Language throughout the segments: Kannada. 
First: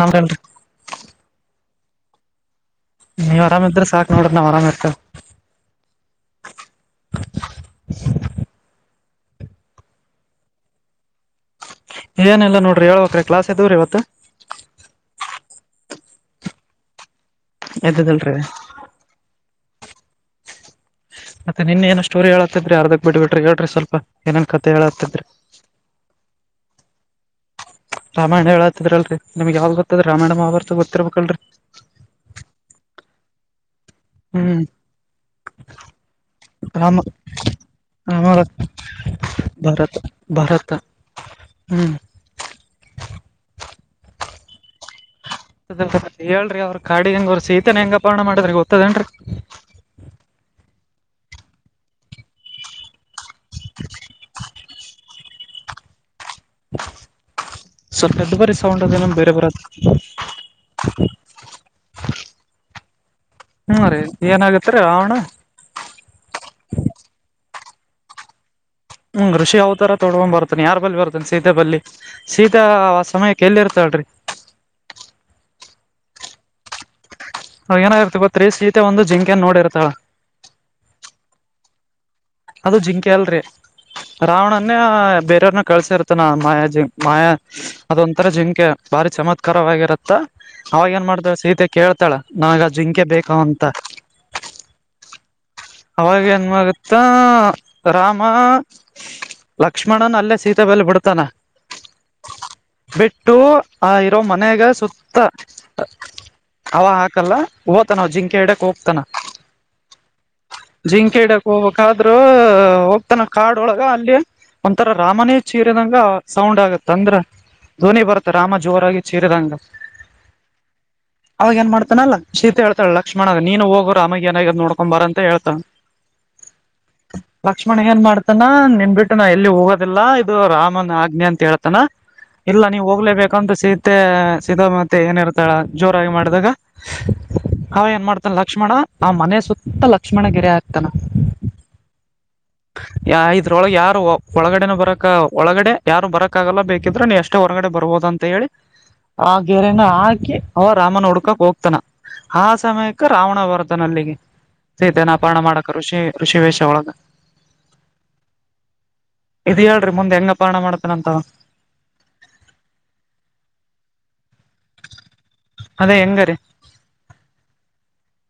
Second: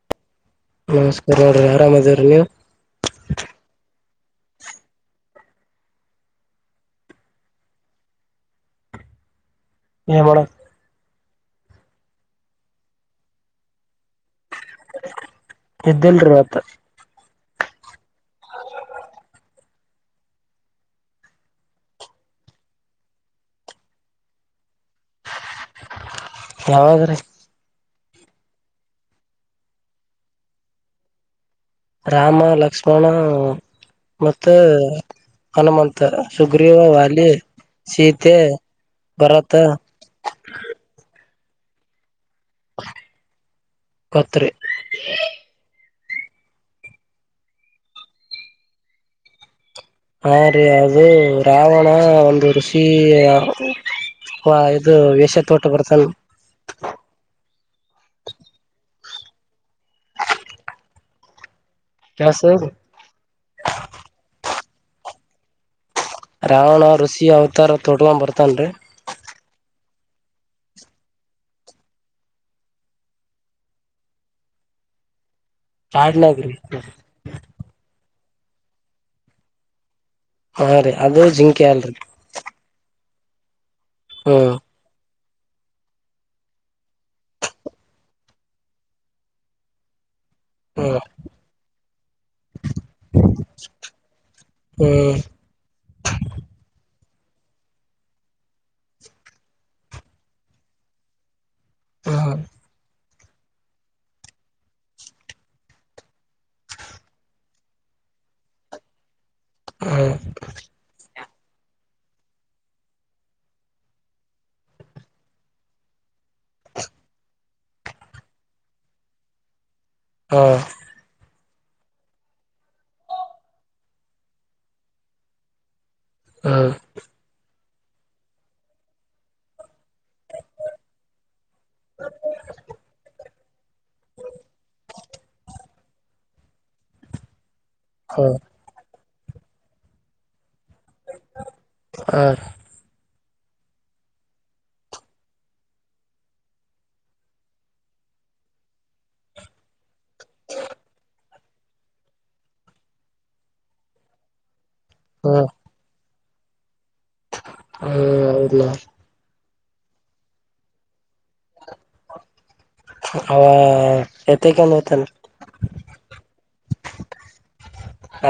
ನಮ್ಗ ಅರ್ಧ ನಮಸ್ಕಾರ ರಿ ಆರಾಮ್ ಅದೇವ್ರೀ ನೀವು ನೀವ್ ಆರಾಮಿದ್ರೆ ಸಾಕ್ ನೋಡ್ ನಾವ್ ಆರಾಮ್ ಇರ್ತವಿ ಮಾಡ ಏನಿಲ್ಲ ನೋಡ್ರಿ ಹೇಳಬೇಕ್ರಿ ಕ್ಲಾಸ್ ಇದ್ದವರಿ ಇವತ್ತು ಇದ್ದಲ್ರಿ ಆತ [inaudible] ಎ್ದದಲ್ರಿ ಮತ್ತೆ ನಿನ್ ಏನ ಸ್ಟೋರಿ ಹೇಳತಿದ್ರಿ ಅರ್ದಕ್ ಬಿಟ್ಬಿಟ್ರಿ ಹೇಳ್ರಿ ಸ್ವಲ್ಪ ಏನೇನ್ ಕತೆೆ ಹೇಳತಿದ್ರಿ ಯಾವಾಗ್ರೀ ರಾಮಾಯಣ ಹೇಳ ಹತದಲ್ರಿ ನಿಮ್ಗೆ ಯಾವ್ದ ಗತ್ತದ ರಾಯಣ ಮಾ ಬರ್ತ ಗೊತ್ತರ್ಬೇಕಲ್ರರಿ ರಾಮ ಲಕ್ಷ್ಮಣ ಮತ್ತು ಹ್ಮ್ ಹನುಮಂತ ಸುಗ್ರೀವ ರಾಮ ವಾಲಿ ರಾಮ ಸೀತೆ ಭರತ ಭಾರತ ಭಾರತ ಹ್ಮ್ ಮತ್ತ ರೀ ಹೇಳ್ರಿ ಅವ್ರ ಕಾಡಿ ಹೆಂಗ ಅವ್ರ ಶೀತನ ಹೆಂಗ ಅಪಹರಣ ಮಾಡದ್ರ ಗೊತ್ತತದೇನ್ರರಿ ಹ ರೀ ಅದು ರಾವಣ ಒಂದು ರುಷಿ ಇದು ವಷ [unintelligible] ತೋಟ ಬರ್ತನ [unintelligible] ಸ್ವಲ್ಪ ಪದ್ದ ಬರಿ ಸೌಂಡ್ ಅದನ ಬೇರೆ ಬರದು ಕೆಲ್ಸ [inaudible] ಹ್ಮ್ ರೀ ಏನಾಗುತ್ತೆ ಎ ರಾವಣ ತೊಟಕೊ ಬರ್ತಾನನ್ ರೀ ಹ್ಮ ಋಷಿ ಅವತರ ತೊಡ್ಕೊಂಡ್ ಬರ್ತನ ಯಾರ್ ಬಲ್ಲಿಬರ್ತನ್ ಸೀತ ಬಲ್ಲಿ ಸೀತಾ ಆ ಸಮಯಕ್ಕೆ ಎಲ್ಲಿ ಇರ್ತಾಳಿರಿ ಹಾಡ್ಲಗ್ರಿ ಅವಗ ಏನಾಗಿರ್ತಿ ಗೊತ್ತ ರಿ ಸೀತೆ ಒಂದು ಜಿಂಕೆನ್ ನೋಡಿರ್ತಳ ಹಾ ರೀ ಅದು ಜಿಂಕೆ ಅಲ್ರಿ ಅದು ಜಿಂಕೆ ಅಲ್ರಿ ಹ್ಮ್ ರಾವಣನ್ನೇ ಬೇರೆ ದೇವ್ರ್ ನ ಕಳಸಿರ್ತ್ತಾನ ಮಾಯ ಜಿ ಮಾಯಾ ಅದೊಂಂತರ ಜಿಂಕೆ ಬಾರಿ ಚಮತ್ಕಾರವಾಗಿರುತ್ತಾ ಅವಾಗ ಹ್ಮ್ ಏನ್ ಮಾಡತವ ಸೀತೆ ಕೇಳ್ತಾಳ ನಾವಾಗ ಜಿಂಕೆ ಬೇಕ ಅಂತ ಹ್ಮ್ ಅವಾಗ ಏನಗುತ್ತ ರಾಮ ಲಕ್ಷ್ಮಣನ ಅಲ್ಲೇ ಸೀತ ಬಲ್ಲೆ ಬಿಡ್ತಾನ ಹಾ ಹ [inaudible] ಬಿಟ್ಟು ಆ ಇರೋ ಮನೆಗ ಸುತ್ತ ಅವ ಹಾಕಲ್ಲ ಹೋತಾನ ಅವ ಜಿಂಕೆ ಇಡ್ಯಾಕ್ ಹೋಗತಾನ ಹ ಜಿಂಕೆ ಇಡ್ಯಾಕ್ ಹೋಗಬೇಕಾದ್ರೂ ಹೋಗ್ತಾನ ಕಾಡೊಳಗ ಅಲ್ಲಿ ಒಂಂತರ ರಾಮನೇ ಚೀರಿದಂಗ ಸೌಂಡ್ ಆಗತ್ತ ಅಂದ್ರ ಧ್ವನಿ ಬರತ್ತ ರಾಮ ಜೋರಾಗಿ ಚೀರಿದಂಗ ಹಾ ಅವಾಗ ಏನ್ ಮಾಡ್ತಾನಲ್ಲ ಶೀತೆ ಹೇತಾಳ ಲಕ್ಷ್ಮಣಗ ನೀನು ಹೋಗೋರು ಆಮಗ ನ ನೋಡ್ಕೊ ಬರಂತ ಅಂತ ಹೇಳ್ತಾನ ಹಾ ಲಕ್ಷ್ಮಣ ಏನ್ ಮಾಡ್ತಾನ ನಿನ್ ಬಿಟ್ಟು ನಾ ಎಲ್ಲಿ ಹೋಗೋದಿಲ್ಲ ಇದು ರಾಮನ್ ಆಗ್ಅಂತ ಹೇಳ್ತಾನ ಇಲ್ಲ ನೀವ್ ಹೋಗ್ಲೇಬೇಕಂತ ಸೀತೆ ಸೀತಾ ಮತ್ತೆ ಏನಿರ್ತಾಳ ಜೋರಾಗಿ ಮಾಡಿದಾಗ ಹ್ ಏ ಹ್ಮ್ ಮಾಡತನ್ ಲಕ್ಷ್ಮಣ ಆ ಮನೆ ಸುತ್ತಲಕ್ಕ ಲಕ್ಷ್ಮಣಗೆರ ತನು ಹ ಹ್ಮ ಯಾ ಇದ್ರೊಳಗೆ ಯಾರು ಒಳಗಡೆನ ಬರಕ್ ಒಳಗಡೆ ಯಾರು ಬರಕ್ ಆಗಲ್ಲ ಬೇಕಿದ್ರ ನೀ ಅಷ್ಟೇ ಹೊರಗಡೆ ಬರ್ಬೋದಂತ ಹೇಳಿ ಆ ಗೇರನ ಹಾಕಿ ಅವ ರಾಮನ ಹುಡ್ಕಕಾಕ ಹೋಗ್ತಾನ ಆ ಸಮಯಕ್ಕೆ ರಾವಣ ಬರ್ತಾನ ಅಲ್ಲಿಗೆ ಸೀತನ ಅಪ್ಪರಣ ಮಾಡಕ ಋಷಿ ಕೃಷಿ ವೇಷ ಒಳ ಹ ಹೌದು ಇದ್ ಹೇಳ್ರಿ ಮುಂದೆ ಹೆಂಗ ಅಪರ್ಣ ಮಾಡ್ತನಂತ. ಅವ [unintelligible] ಎತ್ತ್ಯಾಕೊಂಡ ಹೋತನ ರಿ ಅದೇ ಹೆಂಗರಿ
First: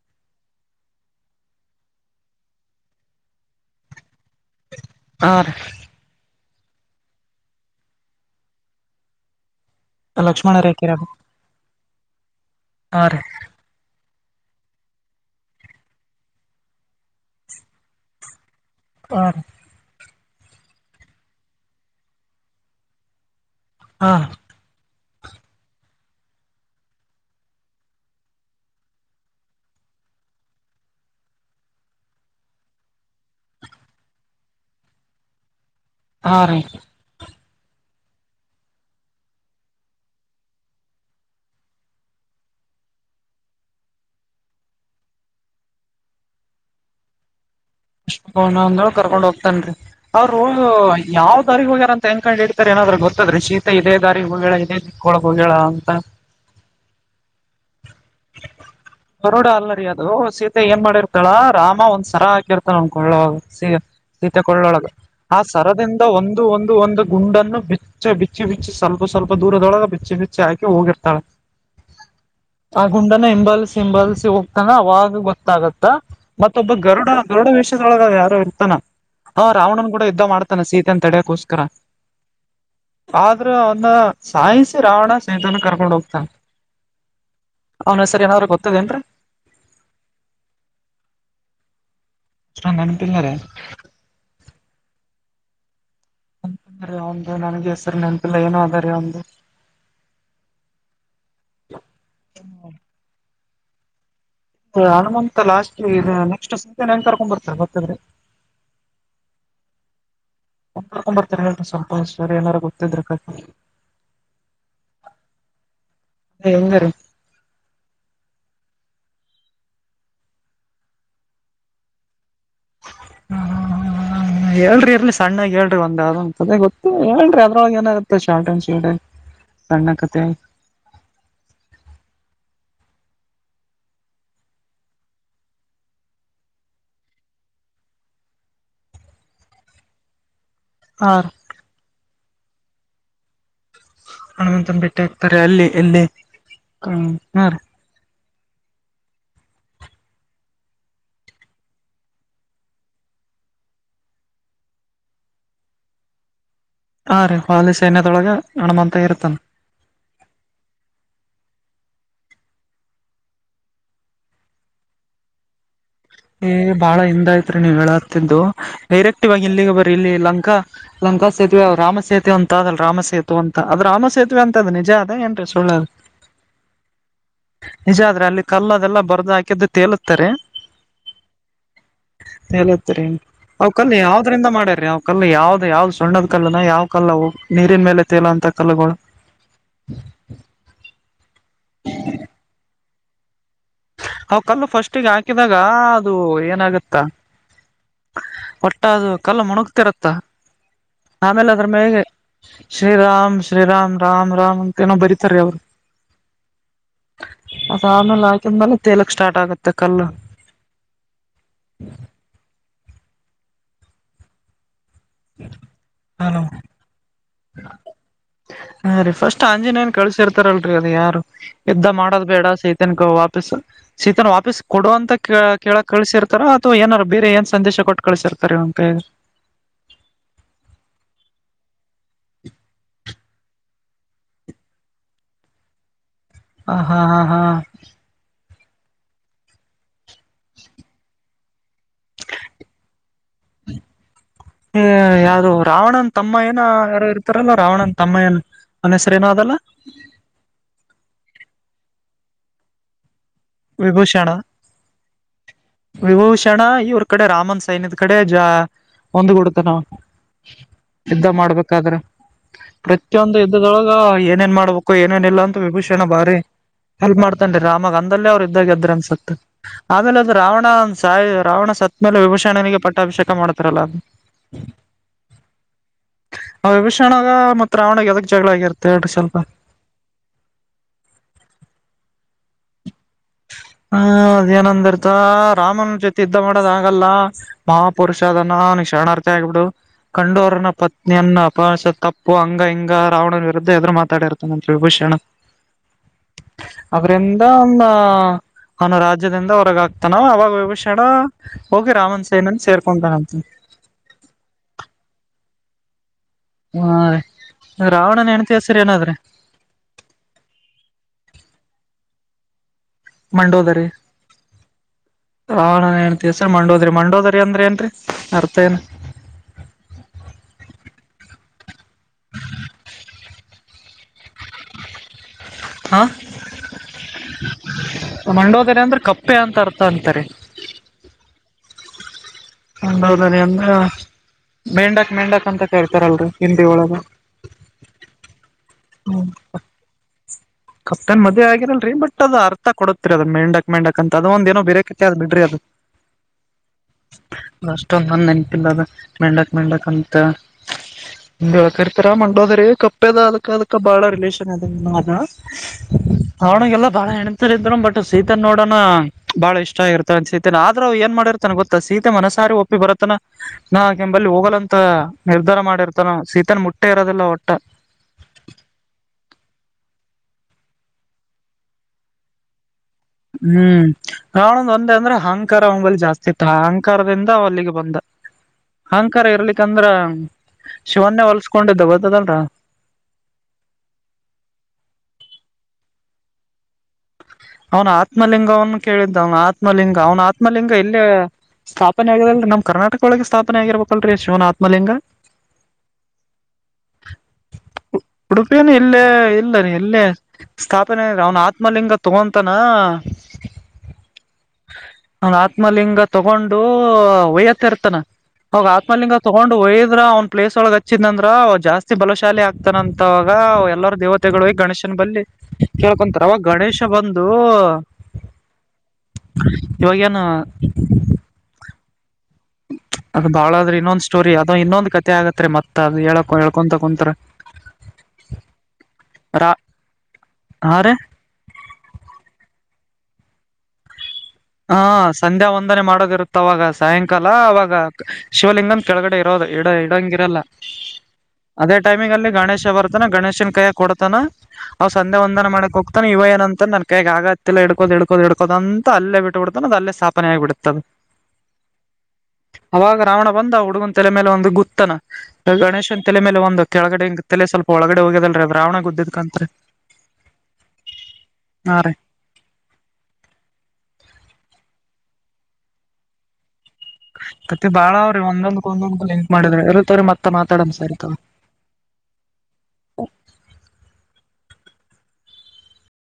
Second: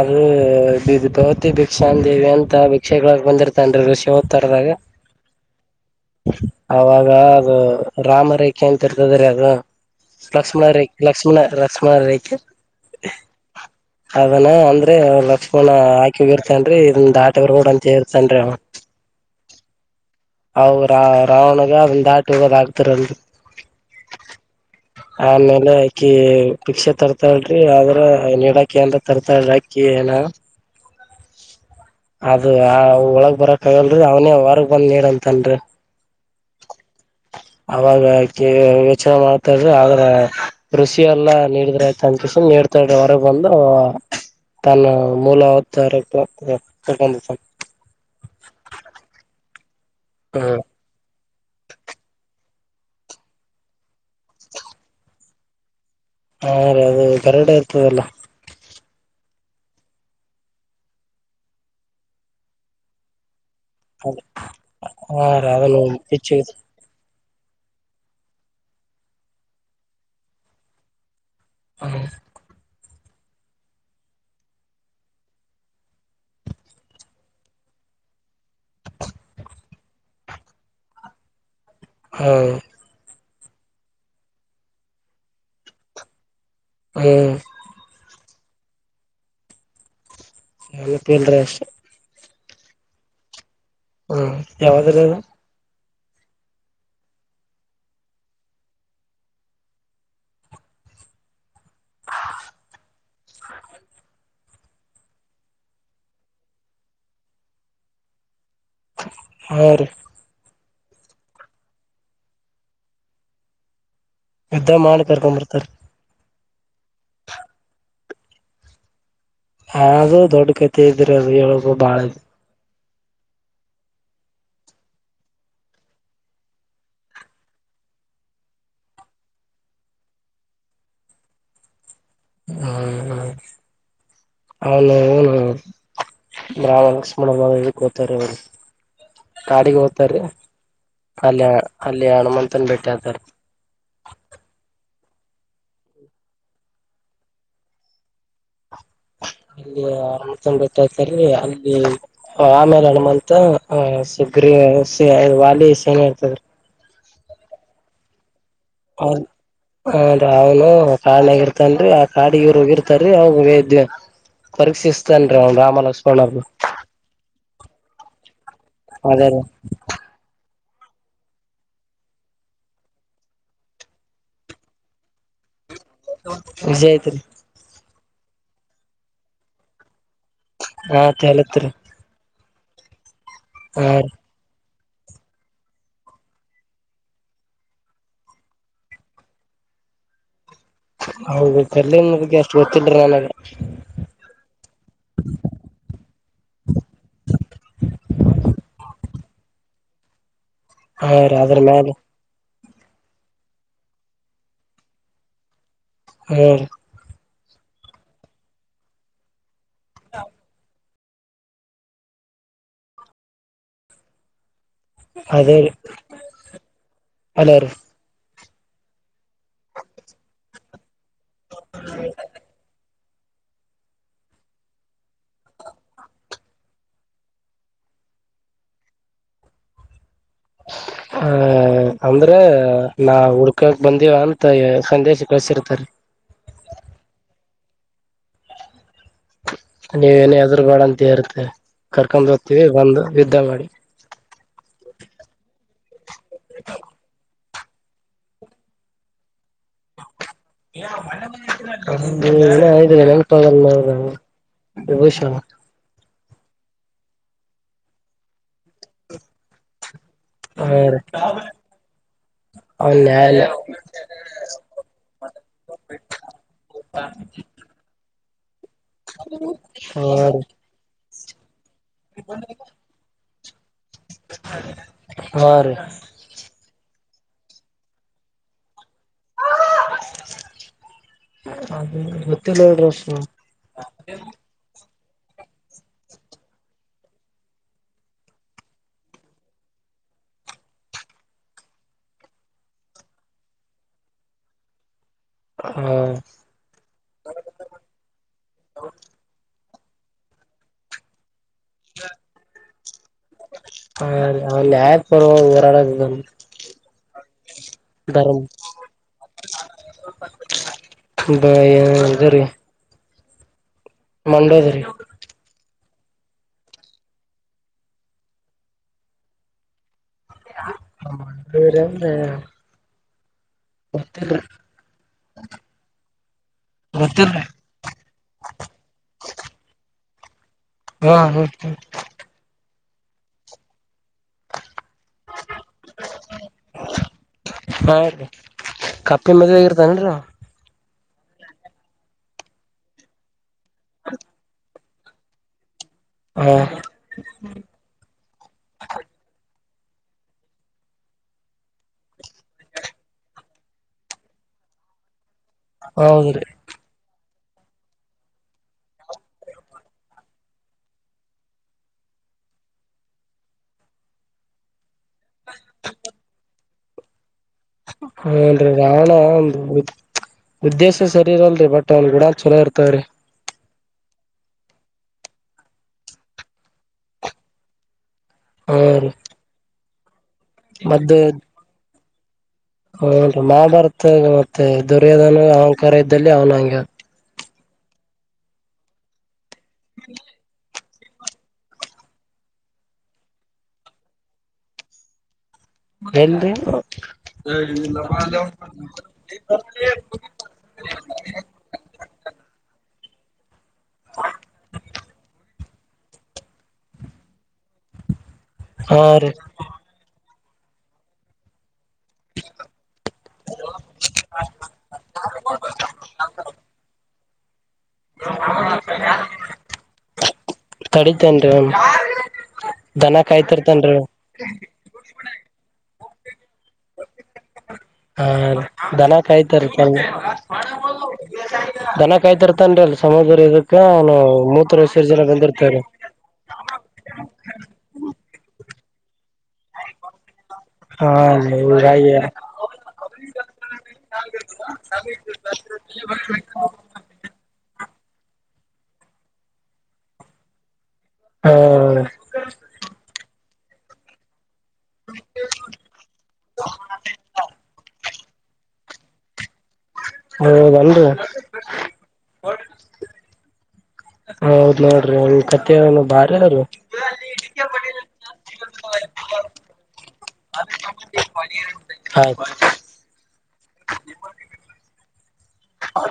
ಅದ್ ಭವತಿ ಭಿಕ್ಷಾ ದೇವಿ ಅಂತ ಭಿಕ್ಷೆಬೇಡಾಕ ಬಂದಿರ್ತನ್ರಿ ಋಷಿ ಅವತಾರದಾಗ ಹರಿ ಅವಾಗ ಅದು ರಾಮ ರೇಖೆ ಅಂತ ಇರ್ತದ ರೀ ಅದು ಲಕ್ಷ್ಮಣ ರ ಲಕ್ಷ್ಮಣ ಲಕ್ಷ್ಮಣ ರೇಕ ಹಾ ರೀ ಅದನ ಅಂದ್ರೆ ಲಕ್ಷ್ಮಣ ಹಾಕಿ ಹೋಗಿರ್ತನರಿ ಇದನ ದಾಟಿ ಬರಬೇಡ ಅಂತ ಹೇಳಿರ್ತನರಿ ಅವ್ನ ಹಾ ರೀ ಅವ ರಾ ರಾವಣಗೆ ಅದ್ ದಾಟಿ ಇರೋದ ಆಾಕ್ತಾರಲ್ ಹಾ. ಆಮೇಲೆ ಅಕ್ಕಿ ಭಿಕ್ಷೆ ತರ್ತಾಳ್ರಿ ಆದ್ರ ನೀಡಾಕಿ ಅಂದ್ರ ತರ್ತಾಳಿ ಅಕ್ಕಿ ಏನ ಅದು ಆ ಒಳಗ್ ಬರಕ್ ಆಗಲ್ರರಿ ಅವನ ಹೊರಗ್ ಬಂದ್ ನೀರ್ ಅಂತನ್ರಿ [unintelligible] ಹಾ ರೀ ಅವಾಗ ಯೋಚನೆ ಮಾಡ್ತಾಡ್ರಿ ಆದ್ರ ರುಷಿ ಎಲ್ಲಾ ನೀಡಿದ್ರ ಆಯ್ತ ಅಕೃಷನ್ ನೀಡ್ತಾ ಇದ್ರಿ ಹೊರಗ್ ಬಂದು ತನ್ನ ಮೂಲ ಅವತಾರ ಸರ್ಕೊಂಡ ಅವರು ಯಾವ ದಾರಿ ಹೋಗ್ಯಾರಂತ ಎನ್ಕೊಂಡ್ ಹೇಳಿ. ನಾದ್ರ ಗೊತ್ತದ್ರೀ ಶೀತ ಇದದೆೇ ದಾರಿ ಹೋಗ ಹೇಳಾ ಇದೇ ದಿಕ್ಕ ಒಳಗ್ ಹೋ ಹಾ ರೀ ಅದು ಕರಡೆ ಇರ್ತದಲ್ಲಾ ಗರಡ ಅಲ್ಲರಿ ಅದು ಸೀತೆ ಏನ್ ಮಾಡಿರ್ತಾಳ ರಾಮ ಒಂದ್ ಸರ ಹಾಕಿರ್ತಳ ಅನ್ಕೊಳ್ಳೋ ಸ ಸೀತೆ ಕೊಳ್ಳೊಳಗ ಹಾ ಆ ರೀ ಅದನ್ನು ಸರದಿಂದ ಹೆಚ್ಚ ಒಂದು ಒಂದು ಒಂದು ಗುಂಡನ್ನು ಬಿಚ್ಚಿ ಬಿಚ್ಚಿ ಬಿಚ್ಚಿ ಸ್ವಲ್ಪ ಸ್ವಲ್ಪ ದೂರದೊಳಗೆ ಬಿಚ್ಚಿ ಬಿಚ್ಚಿ ಹಾಕಿ ಹೋಗಿರ್ತಾಳೆ ಹ್ಮ ಆ ಗುಂಡನ್ನ ಹಿಂಬಾಲಿಸಿ- ಹಿಂಬಾಲಸಿ ಹೋಗ್ತನಾ ಅವಾಗ ಗೊತ್ತಾಗತ್ತ ಮತ್ತೊಬ್ಬ ಗರುಡ -ಗರುಡ ವೇಷದೊಳಗ ಯಾರ ಹ ರಾವಣನ್ ಕೂಡ ಇ ಮಾಡ್ತಾನ ಸೀತ ಅನ್ ತಡಿಯಕೋಸ್ಕರ [unintelligible] ಹ ಆದ್ರ ಅವನ್ನ ಸಾಯನ್ಸ ರಾವಣ ಸೈಿತನ ಕರ್ಕೊಂಡ ಹೋಗ್ತಾನ ಹ್ಮ್. ಹನ ಸರ್ ಏನಾದ್ರೂ ಗೊತ್ತದೇಏನ್ರೀ ಎಲ್ಲಪ್ಪಲ್ರಿ ಅಷ್ಟ ಚ ನೆನಪಿಲ್ಲಾರೆ ಹ್ಮ ಯಾವ್ದ್ರ ಅದು ನ ಒಂದು ನನ್ಗೆ ಹೆಸರು ನೆನಪಿಲ್ಲ ಏನು ಅದ ರೀ ಒಂದು ಹನುಮಂತ ಲಾಸ್ ನೆಕ್ಸ್ಟ್ ಸತ್ಯನ ಹೆಏನ್ ಕರ್ಕೊಂಡ್ ಬರ್ತಾರೆ ಬರ್ತಿದ್ರೆ. ಹ ರಿ ಒಂಬತ್ತೊಂಬತ್ತು ತಿಂಗಳಂಟ ಸಂಪ ಸರ್ ಏನಾರು ಗೊತ್ತಿದ್ರ ಕಾಯ. [inaudible] ಯುದ್ಧ ಮಾಡಿ ಕರ್ಕೊಂಬರ್ತಾರೆ ಅ ಎಂಗಾರ ಅದು ದೊಡ್ಡ ಕತೆ ಇದ್ರ ಅ ಹೇಳ ಬಾಳದು. ಹ ಹೇಳ್ರಿ ಇರ್ಲಿ ಸಣ್ಣಗ ಹೇಳ್ರಿ ಒಂದ್ ಅೊಂದ ಕತೆ ಗೊತ್ತ ಹೇಳ್ರಿ ಅದ್ರೊಳಗೆ ಏನತ್ತೆ ಶಾರ್ಟ್ ಅಂಡ್ ಸ್ವೀಟಗಿ ಸಣ್ಣ ಕತೆ ಹ್ಮ್ ಹ ಅವನು ನು ಬ್ರಾವಣ ಲಕ್ಷ್ಮಣ ಹತಾರ ಅವರು ಕಾಡಿಗೆ ಹಓ್ತಾರ ಹಾ ರೀ ಅಲ್ಲ ಅಲ್ಲ ಹನುಮಂತನ ಭೇಟೆ ಆಗ್ತಾರೆ ಹಣಮಂತ ಬೆಟ್ಟೆ ಹಾಕ್ತಾರೆ ಅಲ್ಲಿ ಎಲ್ಲಿ ಹ ರ ಇಲ್ಲಿ ಅ ತ್ ಬಿಟ್ಟತಲ್ಲಿ ಅಲ್ಲಿ ಆಮೇಲೆ ಹಣಮಂತ ಸುಗ್ರಿ ವಾಲಿ ಸೇಣಿ ಇರ್ತದ ಹಾ ರೀ ಹಾಲಸ ಎನದೊಳಗ ಹೌದ ಹೌದು ಅವನು ಕಾರಣ ಆಗಿರ್ತ [unintelligible] ನ್ರಿ ಆ ಕಾಡಗರು ಹೋಗಿರ್ತಾರ ಅವ ವೈದ್ಯ ಪರೀಕ್ಷಿಸ್ತನ್ ಅವನ್ ರಾಮ ಲಕ್ಷ್ಮಣರ್ನ ಏ ಬಾಳ ಹಿಂದ ಆಯ್ತು ನೀವಾಲ್ಗಗ್ತಿದ್ದು ಅದೇ ಡೈರೆಕ್ಟಿವ್ ರೀ ಆಗಿ ಇಲ್ಲಿಗೆ ಬರರಿ ಇಲ್ಲಿ ಲಂಕಾ ಲಂಕಾ ಸೇತುವೆ ರಾಮ ಸೇತುವೆ ಅಂತ ಅದಲ್ಲ ರಾಮ ಸೇತು ಅಂತ ಅ ರಾಮ ಸೇತುವೆ ಅಂತದ ನಿಜ ಅದ ಏನ್ರೀ ಸಳ್ಳದು. ವಿಜಯತ್ರಿ ನಿಜ ಆದ್ರೆ ಅಲ್ಲಿ ಕಲ್ಲ ಅದೆಲ್ಲ ಬರ್ದು ಹಾಕಿದ್ದು ತೇಲುತ್ತಾರೆ. ಹಾ ತಲತ್ರ ಹತ್ ಹಕಲ್ಲಿ ಯಾವ್ದ್ರಿಂದ ಮಾಡ ಯಾವ್ ಕಲ್ಲ ಯಾವ್ದ್ ಯಾವ್ದ್ ಸಣ್ಣದ್ ಕಲ್ಲನ ಯಾವ್ ಕಲ್ಲ ನೀರಿ ಮೇಲೆ ತೇಲ ಅಂತ ಕಲ್ಲುಗಳು ಹೌದು ಕಲ್ಲಿಗೆ ಎಷ್ಟು ಗೊತ್ತ [unintelligible] ಡ್ರ ನನಗೆ ಅವ್ ಕಲ್ಲು ಫಸ್ಟಿಗೆ ಹಾಕಿದಾಗ ಅದು ಏನಾಗತ್ತಾ ಕಲ್ಲ ಮುಣುಗ್ತಿರತ್ತಾ ಹೌ ರೀ ಅದ್ರ ಮೇಲೆ ಶ್ರೀ ರಾಮ್ ಶ್ರೀರಾಮ್ ರಾಮ್ ರಾಮ್ ಅಂತ ಏನೋ ಬರೀತಾರೀ ಅವ್ರು. ಹ್ಮ್ ಅ ಸಧನಲ್ಲ ಆಂದಲೆ [unintelligible] ತಕ್ ಸಾರ್ಟ್ ಆಗೆ. ಇತಕಲ್ಲ. ಹ್ಮ [inaudible] ಅದೇ ಹಲೋ ಅಲ್ಲರು ಹಾ ರೀ ಫಸ್ಟ್ ಆಂಜನೇನ್ ಕಳ್ಸಿರ್ತಾರಲ್ರಿ ಅದು ಯಾರು ಎದ್ದ ಮಾಡದ್ ಬೇಡ ಸಹತ ತನಕ ವಾಪಸ್ ಶೀತನ್ ವಾಪಸ್ ಕೊಡಂತ ಕೇಳಕ್ ಕಳ್ಸಿರ್ತಾರ ಅಥವಾ ಏನಾರ ಬೇರೆ ಏನ್ ಸಂದೇಶ ಕೊಟ್ಟು ಕಳ್ಸಿರ್ತಾರೆ ಇವ್ನಿಕೈಗ್ ಹ ಅಂದ್ರೆ ನಾ ಹುಡ್ಕಕ್ ಬಂದೀಿವ ಅಂತ ಸಂದೇಶ ಕಳ್ಸಿರ್ತಾರ [unintelligible] ಹ ಹಾ ಹಾ ಹಾ ನೀವೇನ ಹೆದರು ಬಾಡ ಅಂತ ಹೇರ್ತ ಕರ್ಕೊಂಡ್ ಹೋಗದ್ತೀವಿ ಬಂದು. ಯುದ್ಧ ಮಾಡಿ [inaudible] ಹ ಯಾರಿ ರಾವಣಂ ತಮ್ಮ ಏನ ಯಾರು ಇರ್ತಾರಲ್ಲ ರಾವಣ ತಮ್ಮನ್ ಅನ ಹೆಸರು ನ ಅದಲ್ಲ [inaudible] ಪ ವಿಭೂಷಣ ಮಾಡಷ ವಿಭೂಷಣ ಇವ್ರ ಕಡೆ ರಾಮನ್ ಸೈನ್ಯದ ಕಡೆ ಜ ಒಂದ್ಗೂಡತ ನಾವು ಹಾ ರೀ ಯುದ್ಧ ಮಾಡ್ಬೇಕಾದ್ರೆ ಅವ್ನ್ ಪ್ರತಿಯೊಂದು ನ್ಯಾಯಾಲ ಯುದ್ಧದೊಳಗ ಏನೇನ್ ಮಾಡ್ಬೇಕು ಏನೇನ್ ಇಲ್ಲ ಅಂತ ವಿಭೂಷಣ ಬಾರಿ ಹೆಲ್ಪ್ ಮಾಡ್ತನ್ ರಾಮಾಗ ಅಂತ ಅಲ್ಲ. ಗ್ರ ಅನ್ಸ ಹಾ ಆಮೇಲೆ ಅದು ರೀ ರಾವಣಂದ ಸಾಯ ರಾವಣ ಸತ್ ಮೇಲೆ ವಿಭೂಷಣನಿಗೆ ಪಟ್ಟ ಅಭಿಷೇಕ ಮಾಡ್ತಾರಲ್ಲ ಹಾ ರೀ ಅದು ವಿಭೂಷಣ. ಕ್ಣ ಮತ್ ರಾವಣೆಗೆ ಅದಕ್ ಜಗಳ ಆಗತ್ತೆ ಅದು ತಿ ರ [inaudible] ಹಾ ಅದ ಏನಂದರ್ ರಾಮನ ಜೊತೆ ಇದುದ್ದ ಮಾಡೋದ ಆಗಲ್ಲ ಮಹಾಪುರುಷ ಅದನ್ನ ನ ಶರಣಾರ್ಥಿ ಆಗಿಬಿಡು ಕಂಡೂ್ರನ ಪತ್ನಿಯನ್ನ ಅಪಾಸ ತಪ್ಪು ಹಂಗ ಹಿಂಗ ರಾವಣನ ವಿರುದ್ಧ ಎದುರು ಮಾತಾಡಿರ್ತಾನತ್ರಿ ವಿಭೂಷಣ ಹಾ ಅದರಿಂದ ಅವನು ರಾಜ್ಯದಿಂದ ಹೊರಗ ಆಗ್ತಾನಾವ ಅವಾಗ ವಭಷಣ [inaudible] [inaudible] ಹಲ್ಲಿ ಆಯ್ತ್ ಪರ್ವ [unintelligible] ಹಾ ರ ರಾವಣನ ಹೆಣತವಿ ಧರ್ಮ ಸರಿ ಏನಾದ್ರೆ [inaudible] ಮಂಡೋದರಿ ಮಂಡೇದ್ರಿ [inaudible] ರಾವಣನಿಗೆ ಹೆಂಡತಿಯ ಹೆಸರು ಮಂಡೋದ್ರಿ ಮಂಡೋದ್ರಿ ಅಂದ್ರ ಏನ್ರೀ ಅರ್ಥ ಏನ ಹ ದೂರ [inaudible] ಮತ್ತೆ [inaudible] ಹಾ [inaudible] ಮಂಡೋದರೆ ಅಂದ್ರೆ ಕಪ್ಪೆ ಅಂತ ಅರ್ಥ ಅಂತಾರೆ ಹಾ ಹ್ಮ ಹ ಹೌದ ಅಂದ್ರ ಮೆಂಡಾಕ್ ಮೆಂಡಕ್ ಅಂತ ಕೇರ್ತಾರಲ್ರರಿ ಹಿಂದಿ ಒಳಗ ಹಾ ರೀ ಕಪ್ಪಿ ಮದದಗ ಇರ್ತನ್ರ ಕಪ್ಟೆನ್ ಮದ ಆಗಿರಲ್ರರಿ ಬಟ್ ಅದ ಅರ್ಥ ಕೊಡತತಿರಿ ಅದ ಮೇಂಡಕ್. ಮೆಂಡಕ್ ಅದು ಒಂದೇನೋ ಬೇರೆ ಅ ಬಿಡ್ರಿ ಅದು ಹಾ ಅಷ್ಟೊ ನನಪಿಲ್ಲ ಅ ಮಂಡಕ್ಂತ ಹಕ ಇರ್ತಾರ ಮಂಡೋದ್ರ ಕಪ್ಪೆದ ಅದಕ ಅದಕ ಬಾಳ ರಿಲೇಷನ್ [inaudible] ಹೌದ್ರಿ ಅವಣಗೆಲ್ಲ ಬಾಳ ಹೆಣ ಇದ್ರು ಬಟ್ ಸೀತ ನೋಡೋಣ ಬಾಳ ಇಷ್ಟ ಆಗಿರ್ತ ಅನ್ ಸೀತನ್ ಆದ್ರರು ಏನ್ ಮಾಡಿರ್ತನ್ ಗೊತ್ತಾ ಸೀತೆ ಮನಸಾರಿ ಒಪ್ಪಿ ಬರತನ ನಾ ಕೆಂಬಲ್ಲಿ ಹೋಗಲಂತ ನಿರ್ಧಾರ ಮಾಡಿರ್ತಾನ ಸೀತನ್ ಮುಟ್ ಒಟ್ಟ ಇರೋದಿಲ್ಲ ಒಟ್ಟೆ ಹನ್ರರಿ ರಣ ಒಂದು ಉದ್ದೇಶ ಸರಿ ಇರಲ್ರಿ ಬಟ್ ಅವನ್ ಗುಡಲ್ ಚಲೋ ಇರ್ತವ್ರೀ ಹ್ಮ್ ನಾನೊಂದ್ ಒಂದೇ ಅಂದ್ರೆ ಅಹಂಕಾರ ಒಂಬಲ್ ಜಾಸ್ತಿ ಇತ್ತು ಅಹಂಕಾರದಿಂದ ಅಲ್ಲಿಗೆ ಬಂದ. ಹಾ ರೀ ಅಂಕಾರ ಇರ್ಲಿಕ್ಕಂದ್ರ ಮದ್ದ ಶಿವನ್ನೇ ಹೊಲ್ಸ್ಕೊಂಡಿದ್ದವ ಇದಂಟಾ. [inaudible] [unintelligible] ಮಹಾಭಾರತ ಮತ್ತೆ ದುರ್ಯೋಧನ ಅಹಂಕಾರ ಇದ್ದಲ್ಲಿ ಅವನಂಗ ಅವನ ಆತ್ಮಲಿಂಗವನ್ನು ಕೇಳಿದ್ದ ಅವನ ಆತ್ ಆತ್ಮಲಿಂಗ ಅವ್ ಆತ್ಲಿಂಗ ಇ ಇಲ್ಲ ಸ್ಥಾಪನೆ ಆಗಲ್ರಿ ನಮ್ ಕರ್ನಾಟಕ ಒಳಗೆ ಸ್ಥಾಪನೆ ಆಗಿರ್ಬೇಕಲ್ರೀ ಶಿವನ ಆತ್ಮಲಿಂಗ ಎಲ್ರಿ ಉಡುಪಿಯನು ಇಲ್ಲೇ ಇಲ್ಲ ರೀ ಇಲ್ಲೇ ಅಂತಾನ ನನ್ ಆತ್ಮಲಿಂಗ ತಗೊಂಡು ವಯತ್ತ ಇರ್ತಾನ ಹೋಗ ಹಾ ಆತ್ಮಲಿಂಗ ರೀ ತಗೊಂಡು ಒಯದ್ರ ಒ ಪ್ಲೇಸ್ ಒಳಗೆ ಹಚ್ಚಿದ್ಂದ್ರ ಜಾಸ್ತಿ ತಿ ಬಲಶಾಲಿ ಆಗ್ತಾನ ಅಂತಾಗ ಎಲ್ಲರ ದೇವತೆಗಳು ಗಣೇಶನ ಬಲ್ಲಿ ಕೇಳ್ಕೊಂತಾರ ಅವಾಗ ಗಣೇಶ ಒಂದು ಇವಾಗೇನು [inaudible] ತಡಿತೇನ್ರಿ ಅವ್ನು ಹಾ [inaudible] ಅದ ಬಾಳಾದ್ರೆ ಇನ್ನೊಂದ್ ಸ್ಟೋರಿ ಅದ ಇನ್ನೊ ಕತೆ ಆಗತ್ತತ್ ಮತ್ತತ್ ಅದ ಹೇಳ. ಕ [inaudible] ಹಾ ದನ ರಾ ಕಾಯ್ತರ್ತ ಹಾ ರೀ ದನ ಕಾಯ್ತರ್ತನ್ ಅಲ್ ಸಮಾಜ ರ ಇದಕ್ಕ ಅವನು ಹಾ ಮೂತ್ರ ವಿಸರ್ಜನೆ ಸಂಧ್ಯಾ ಒಂದನೇ ಬಂದಿರ್ತಾರಿ ಮಾಡಗಿರುತ್ತ ಅವಾಗ ಸಾಯಂಕಾಲ ಅವಾಗ ಶಿವಲಿಂಗಂ ಕೆಳಗಡೆ ಇರೋದು ಎಡ ಇಡಂಗಿರಲ್ಲ ಹಾ ಅದೇ ಹೀಗಾಗಿ ಟೈಮಿ್ ಅಲ್ಲಿ ಗಣೇಶ ಬರ್ತಾನ ಗಣೇಶನ್ ಕೈಯ ಕೊಡ್ತಾನ ಅವ್ ಸಂಂದೆ ಒಂದನ ಮಾಡಕ್ ಹೋಗ್ತಾನ ಇವ ಏನ ಅಂತ ನನ್ ಕೈಯಗೆ ಆಗತ್ತಲ್ಲ ಹಿಡ್ಕೋದ ಹ ಎಡ್ಕೋದಂತ ಅಲ್ಲೇ ಬಿಟ್ಟ ಬಿಡದ ಅ ಸ್ಥಾಪನೆ ಆಗ್ ಬಿಡತದೆ ಹಾ ಅವಾಗ ರಾವಣ ಬಂದ ಹಡು ಹಗ ತಲೆ ಮೇಲೆ ಒಂದು ಗತ್ತನ ಗಣೇಶನ್ ತಲೆ ಮೇಲೆ ಒಂದು ಕೆಳಗಡೆ ತಲೆ ಸ್ವಲ್ಪ ಒಳಗಡೆ ಹೋಗದಲ್ರಿರಾವಣ ಗುದ್ದಿದಕಂತ ಹೌದಲ್ರಿ ಹ ಹೌದ್ ನೋಡ್ರಿ ಒ ಕಥಏನು ಬಾರಿ ಅವರು ಕತಿ ಬಾಳ ಅವ್ರಿ ಒಂದೊಂದಕ ಒಂದೊಂದ ಲಿಂಕ್ ಮಾಡಿದ್ರ ಇರತವ್ರೀ ಮತ್ತ ಮಾತಾಡನ್ ಸಾರತಾವ ಆಯ್ತು ಹೌ [inaudible]